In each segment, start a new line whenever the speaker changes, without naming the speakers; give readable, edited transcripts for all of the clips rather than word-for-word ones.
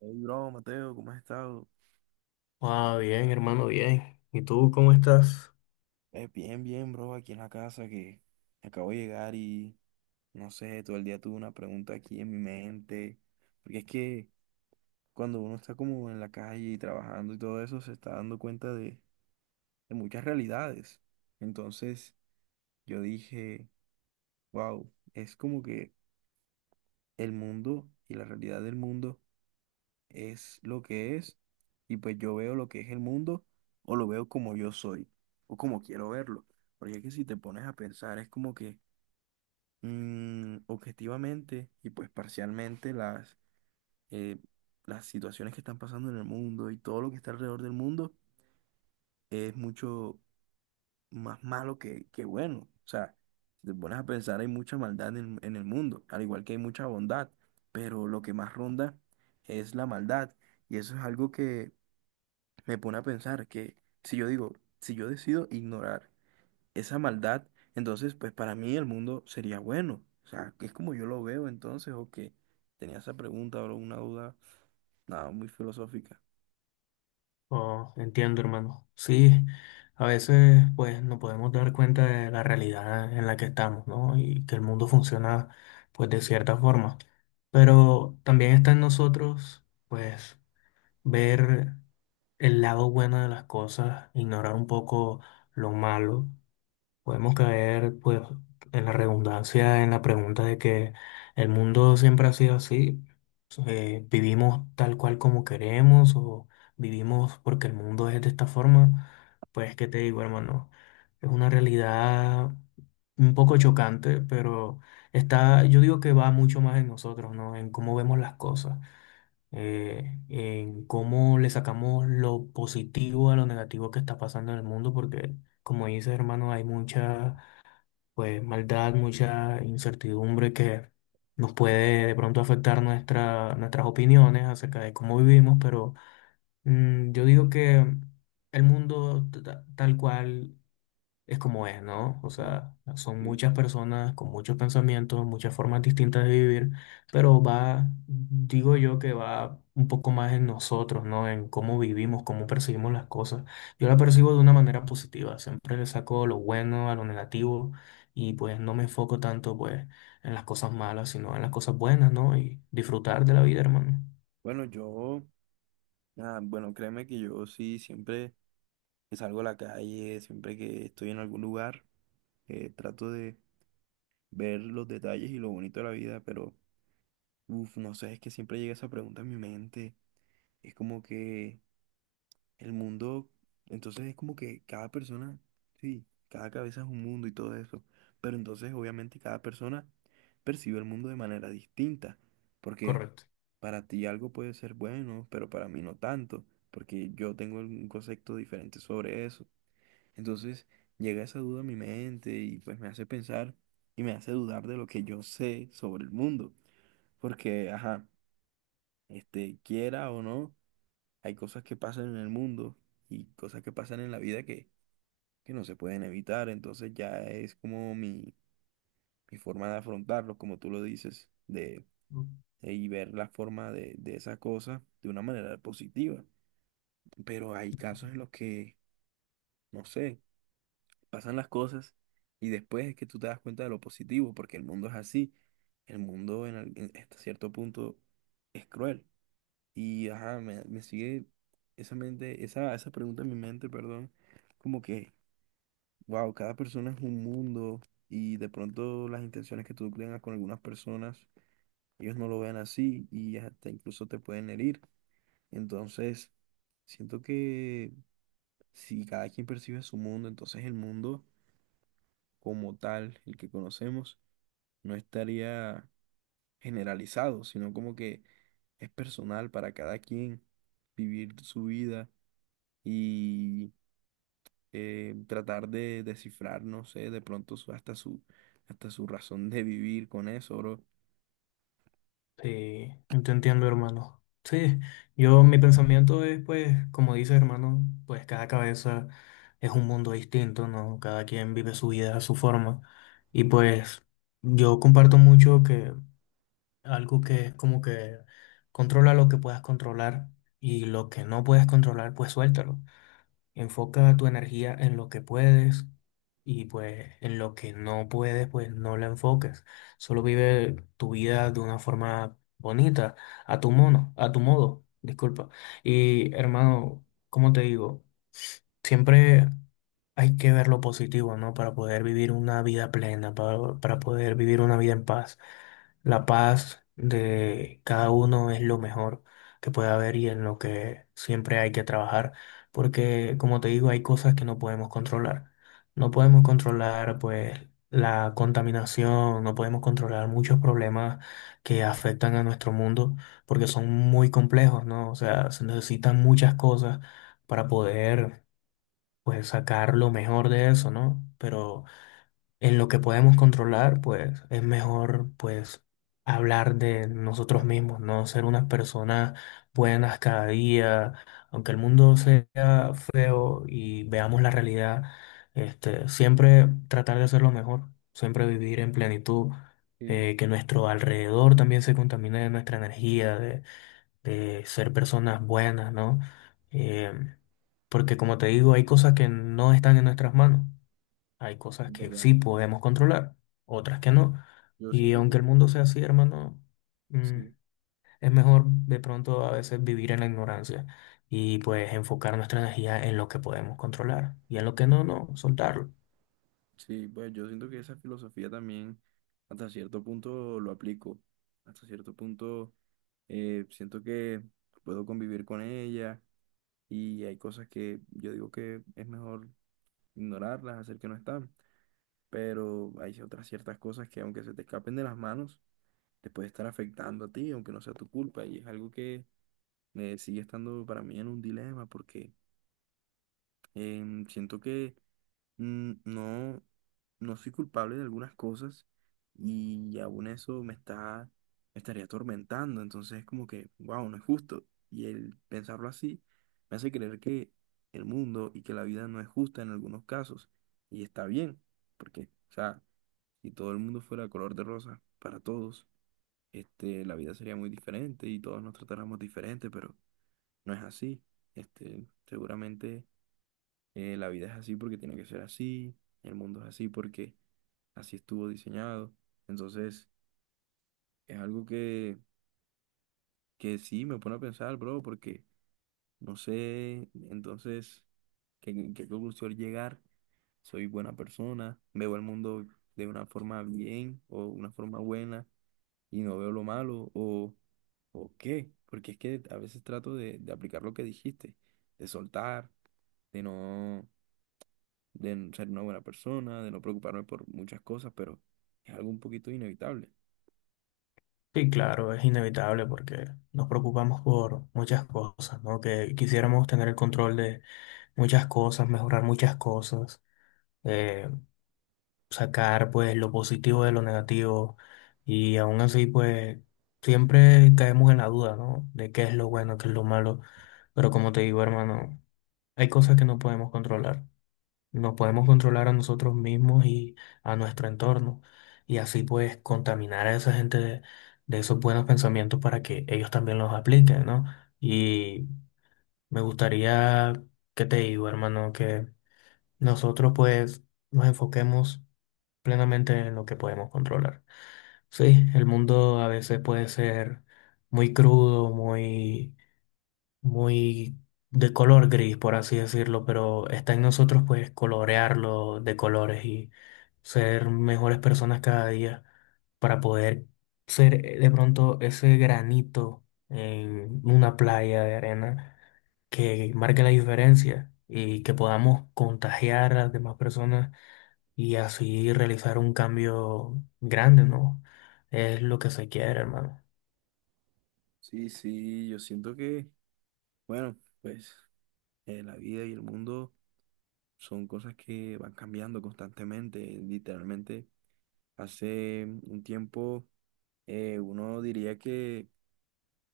Hey, bro, Mateo, ¿cómo has estado?
Ah, bien, hermano, bien. ¿Y tú cómo estás?
Bien, bien, bro, aquí en la casa que acabo de llegar y no sé, todo el día tuve una pregunta aquí en mi mente, porque es que cuando uno está como en la calle y trabajando y todo eso, se está dando cuenta de muchas realidades. Entonces yo dije, wow, es como que el mundo y la realidad del mundo es lo que es y pues yo veo lo que es el mundo o lo veo como yo soy o como quiero verlo. Porque es que si te pones a pensar es como que objetivamente y pues parcialmente eh, las situaciones que están pasando en el mundo y todo lo que está alrededor del mundo es mucho más malo que bueno. O sea, si te pones a pensar hay mucha maldad en el mundo, al igual que hay mucha bondad, pero lo que más ronda es la maldad. Y eso es algo que me pone a pensar que si yo digo, si yo decido ignorar esa maldad, entonces pues para mí el mundo sería bueno. O sea, que es como yo lo veo entonces, o que tenía esa pregunta o una duda, nada, muy filosófica.
Oh, entiendo, hermano. Sí, a veces pues nos podemos dar cuenta de la realidad en la que estamos, ¿no? Y que el mundo funciona pues de cierta forma. Pero también está en nosotros, pues, ver el lado bueno de las cosas, ignorar un poco lo malo. Podemos caer, pues, en la redundancia, en la pregunta de que el mundo siempre ha sido así. Vivimos tal cual como queremos, o vivimos porque el mundo es de esta forma. Pues, ¿qué te digo, hermano? Es una realidad un poco chocante, pero está, yo digo que va mucho más en nosotros, ¿no? En cómo vemos las cosas, en cómo le sacamos lo positivo a lo negativo que está pasando en el mundo, porque, como dices, hermano, hay muchas pues maldad, mucha incertidumbre que nos puede de pronto afectar nuestra, nuestras opiniones acerca de cómo vivimos, pero mm, yo digo que el mundo tal cual es como es, ¿no? O
Mm,
sea, son
sí.
muchas personas con muchos pensamientos, muchas formas distintas de vivir, pero va, digo yo que va un poco más en nosotros, ¿no? En cómo vivimos, cómo percibimos las cosas. Yo la percibo de una manera positiva, siempre le saco lo bueno a lo negativo y pues no me enfoco tanto pues en las cosas malas, sino en las cosas buenas, ¿no? Y disfrutar de la vida, hermano.
Bueno, yo, nada, bueno, créeme que yo sí, siempre que salgo a la calle, siempre que estoy en algún lugar, trato de ver los detalles y lo bonito de la vida, pero, uff, no sé, es que siempre llega esa pregunta en mi mente. Es como que... El mundo, entonces es como que cada persona, sí, cada cabeza es un mundo y todo eso, pero entonces obviamente cada persona percibe el mundo de manera distinta, porque
Correcto.
para ti algo puede ser bueno, pero para mí no tanto, porque yo tengo un concepto diferente sobre eso. Entonces llega esa duda a mi mente y pues me hace pensar y me hace dudar de lo que yo sé sobre el mundo, porque, ajá, este, quiera o no. Hay cosas que pasan en el mundo y cosas que pasan en la vida que no se pueden evitar. Entonces ya es como mi forma de afrontarlo, como tú lo dices, y ver la forma de esa cosa de una manera positiva. Pero hay casos en los que, no sé, pasan las cosas y después es que tú te das cuenta de lo positivo, porque el mundo es así. El mundo hasta cierto punto es cruel. Y ajá, me sigue esa mente, esa pregunta en mi mente, perdón, como que, wow, cada persona es un mundo y de pronto las intenciones que tú tengas con algunas personas, ellos no lo ven así y hasta incluso te pueden herir. Entonces, siento que si cada quien percibe su mundo, entonces el mundo como tal, el que conocemos, no estaría generalizado, sino como que es personal para cada quien vivir su vida y... tratar de descifrar, no sé, de pronto hasta hasta su razón de vivir con eso, bro.
Sí, yo te entiendo, hermano. Sí, yo mi pensamiento es, pues, como dice, hermano, pues cada cabeza es un mundo distinto, ¿no? Cada quien vive su vida a su forma. Y pues yo comparto mucho que algo que es como que controla lo que puedas controlar, y lo que no puedes controlar, pues suéltalo. Enfoca tu energía en lo que puedes, y pues en lo que no puedes, pues no la enfoques. Solo vive tu vida de una forma bonita, a tu mono, a tu modo, disculpa. Y hermano, ¿cómo te digo? Siempre hay que ver lo positivo, ¿no? Para poder vivir una vida plena, para poder vivir una vida en paz. La paz de cada uno es lo mejor que puede haber y en lo que siempre hay que trabajar, porque como te digo, hay cosas que no podemos controlar. No podemos controlar pues la contaminación, no podemos controlar muchos problemas que afectan a nuestro mundo porque son muy complejos, ¿no? O sea, se necesitan muchas cosas para poder pues sacar lo mejor de eso, ¿no? Pero en lo que podemos controlar, pues es mejor pues hablar de nosotros
Claro,
mismos, no ser unas personas buenas cada día, aunque el mundo sea feo y veamos la realidad, este, siempre tratar de hacerlo mejor, siempre vivir en plenitud,
sí,
que nuestro alrededor también se contamine de nuestra energía, de ser personas buenas, ¿no? Em, Porque como te digo, hay cosas que no están en nuestras manos. Hay cosas
es
que
verdad.
sí podemos controlar, otras que no.
Yo
Y
siento que
aunque el mundo sea así, hermano, mm,
sí.
es mejor de pronto a veces vivir en la ignorancia y pues enfocar nuestra energía en lo que podemos controlar, y en lo que no, no, soltarlo.
Sí, pues yo siento que esa filosofía también hasta cierto punto lo aplico. Hasta cierto punto siento que puedo convivir con ella y hay cosas que yo digo que es mejor ignorarlas, hacer que no están. Pero hay otras ciertas cosas que aunque se te escapen de las manos, te puede estar afectando a ti, aunque no sea tu culpa. Y es algo que sigue estando para mí en un dilema, porque siento que no, no soy culpable de algunas cosas y aún eso me me estaría atormentando. Entonces es como que, wow, no es justo. Y el pensarlo así me hace creer que el mundo y que la vida no es justa en algunos casos. Y está bien, porque, o sea, si todo el mundo fuera color de rosa para todos, este, la vida sería muy diferente y todos nos tratáramos diferente, pero no es así. Este, seguramente la vida es así porque tiene que ser así, el mundo es así porque así estuvo diseñado. Entonces, es algo que sí me pone a pensar, bro, porque no sé entonces qué conclusión llegar. Soy buena persona, veo el mundo de una forma bien o una forma buena y no veo lo malo o qué, porque es que a veces trato de aplicar lo que dijiste, de soltar, de no, de n- ser una buena persona, de no preocuparme por muchas cosas, pero es algo un poquito inevitable.
Sí, claro, es inevitable porque nos preocupamos por muchas cosas, ¿no? Que quisiéramos tener el control de muchas cosas, mejorar muchas cosas. eh, Sacar pues lo positivo de lo negativo, y aún así pues siempre caemos en la duda, ¿no? De qué es lo bueno, qué es lo malo, pero como te digo, hermano, hay cosas que no podemos controlar. No podemos controlar a nosotros mismos y a nuestro entorno, y así pues contaminar a esa gente de esos buenos pensamientos para que ellos también los apliquen, ¿no? Y me gustaría, ¿qué te digo, hermano? Que nosotros pues nos enfoquemos plenamente en lo que podemos controlar. Sí, el mundo a veces puede ser muy crudo, muy, muy de color gris, por así decirlo, pero está en nosotros pues colorearlo de colores y ser mejores personas cada día para poder ser de pronto ese granito en una playa de arena que marque la diferencia y que podamos contagiar a las demás personas y así realizar un cambio grande, ¿no? Es lo que se quiere, hermano.
Sí, sí, yo siento que, bueno, pues la vida y el mundo son cosas que van cambiando constantemente, literalmente. Hace un tiempo uno diría que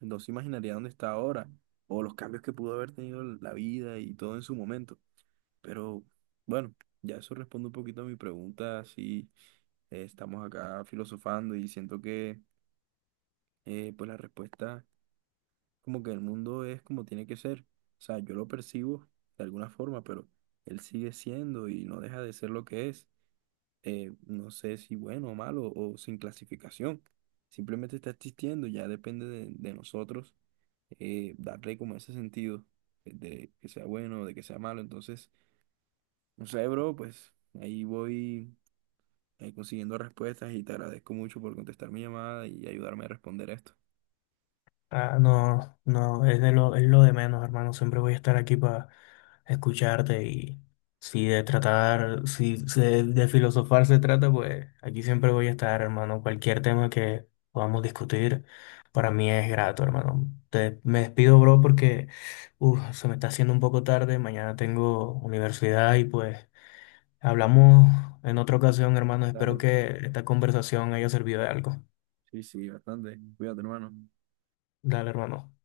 no se imaginaría dónde está ahora o los cambios que pudo haber tenido la vida y todo en su momento. Pero bueno, ya eso responde un poquito a mi pregunta, si estamos acá filosofando y siento que pues la respuesta como que el mundo es como tiene que ser. O sea, yo lo percibo de alguna forma, pero él sigue siendo y no deja de ser lo que es. No sé si bueno o malo o sin clasificación. Simplemente está existiendo, ya depende de nosotros darle como ese sentido de que sea bueno, de que sea malo. Entonces, no sé, bro, pues ahí voy consiguiendo respuestas y te agradezco mucho por contestar mi llamada y ayudarme a responder esto.
Ah, no, no, es de lo, es lo de menos, hermano. Siempre voy a estar aquí para escucharte, y si de tratar, si, si de, de filosofar se trata, pues aquí siempre voy a estar, hermano. Cualquier tema que podamos discutir, para mí es grato, hermano. Te, me despido, bro, porque uf, se me está haciendo un poco tarde. Mañana tengo universidad y pues... Hablamos en otra ocasión, hermano. Espero
Dale.
que esta conversación haya servido de algo.
Sí, sí, bastante. Cuídate, hermano.
Dale, hermano.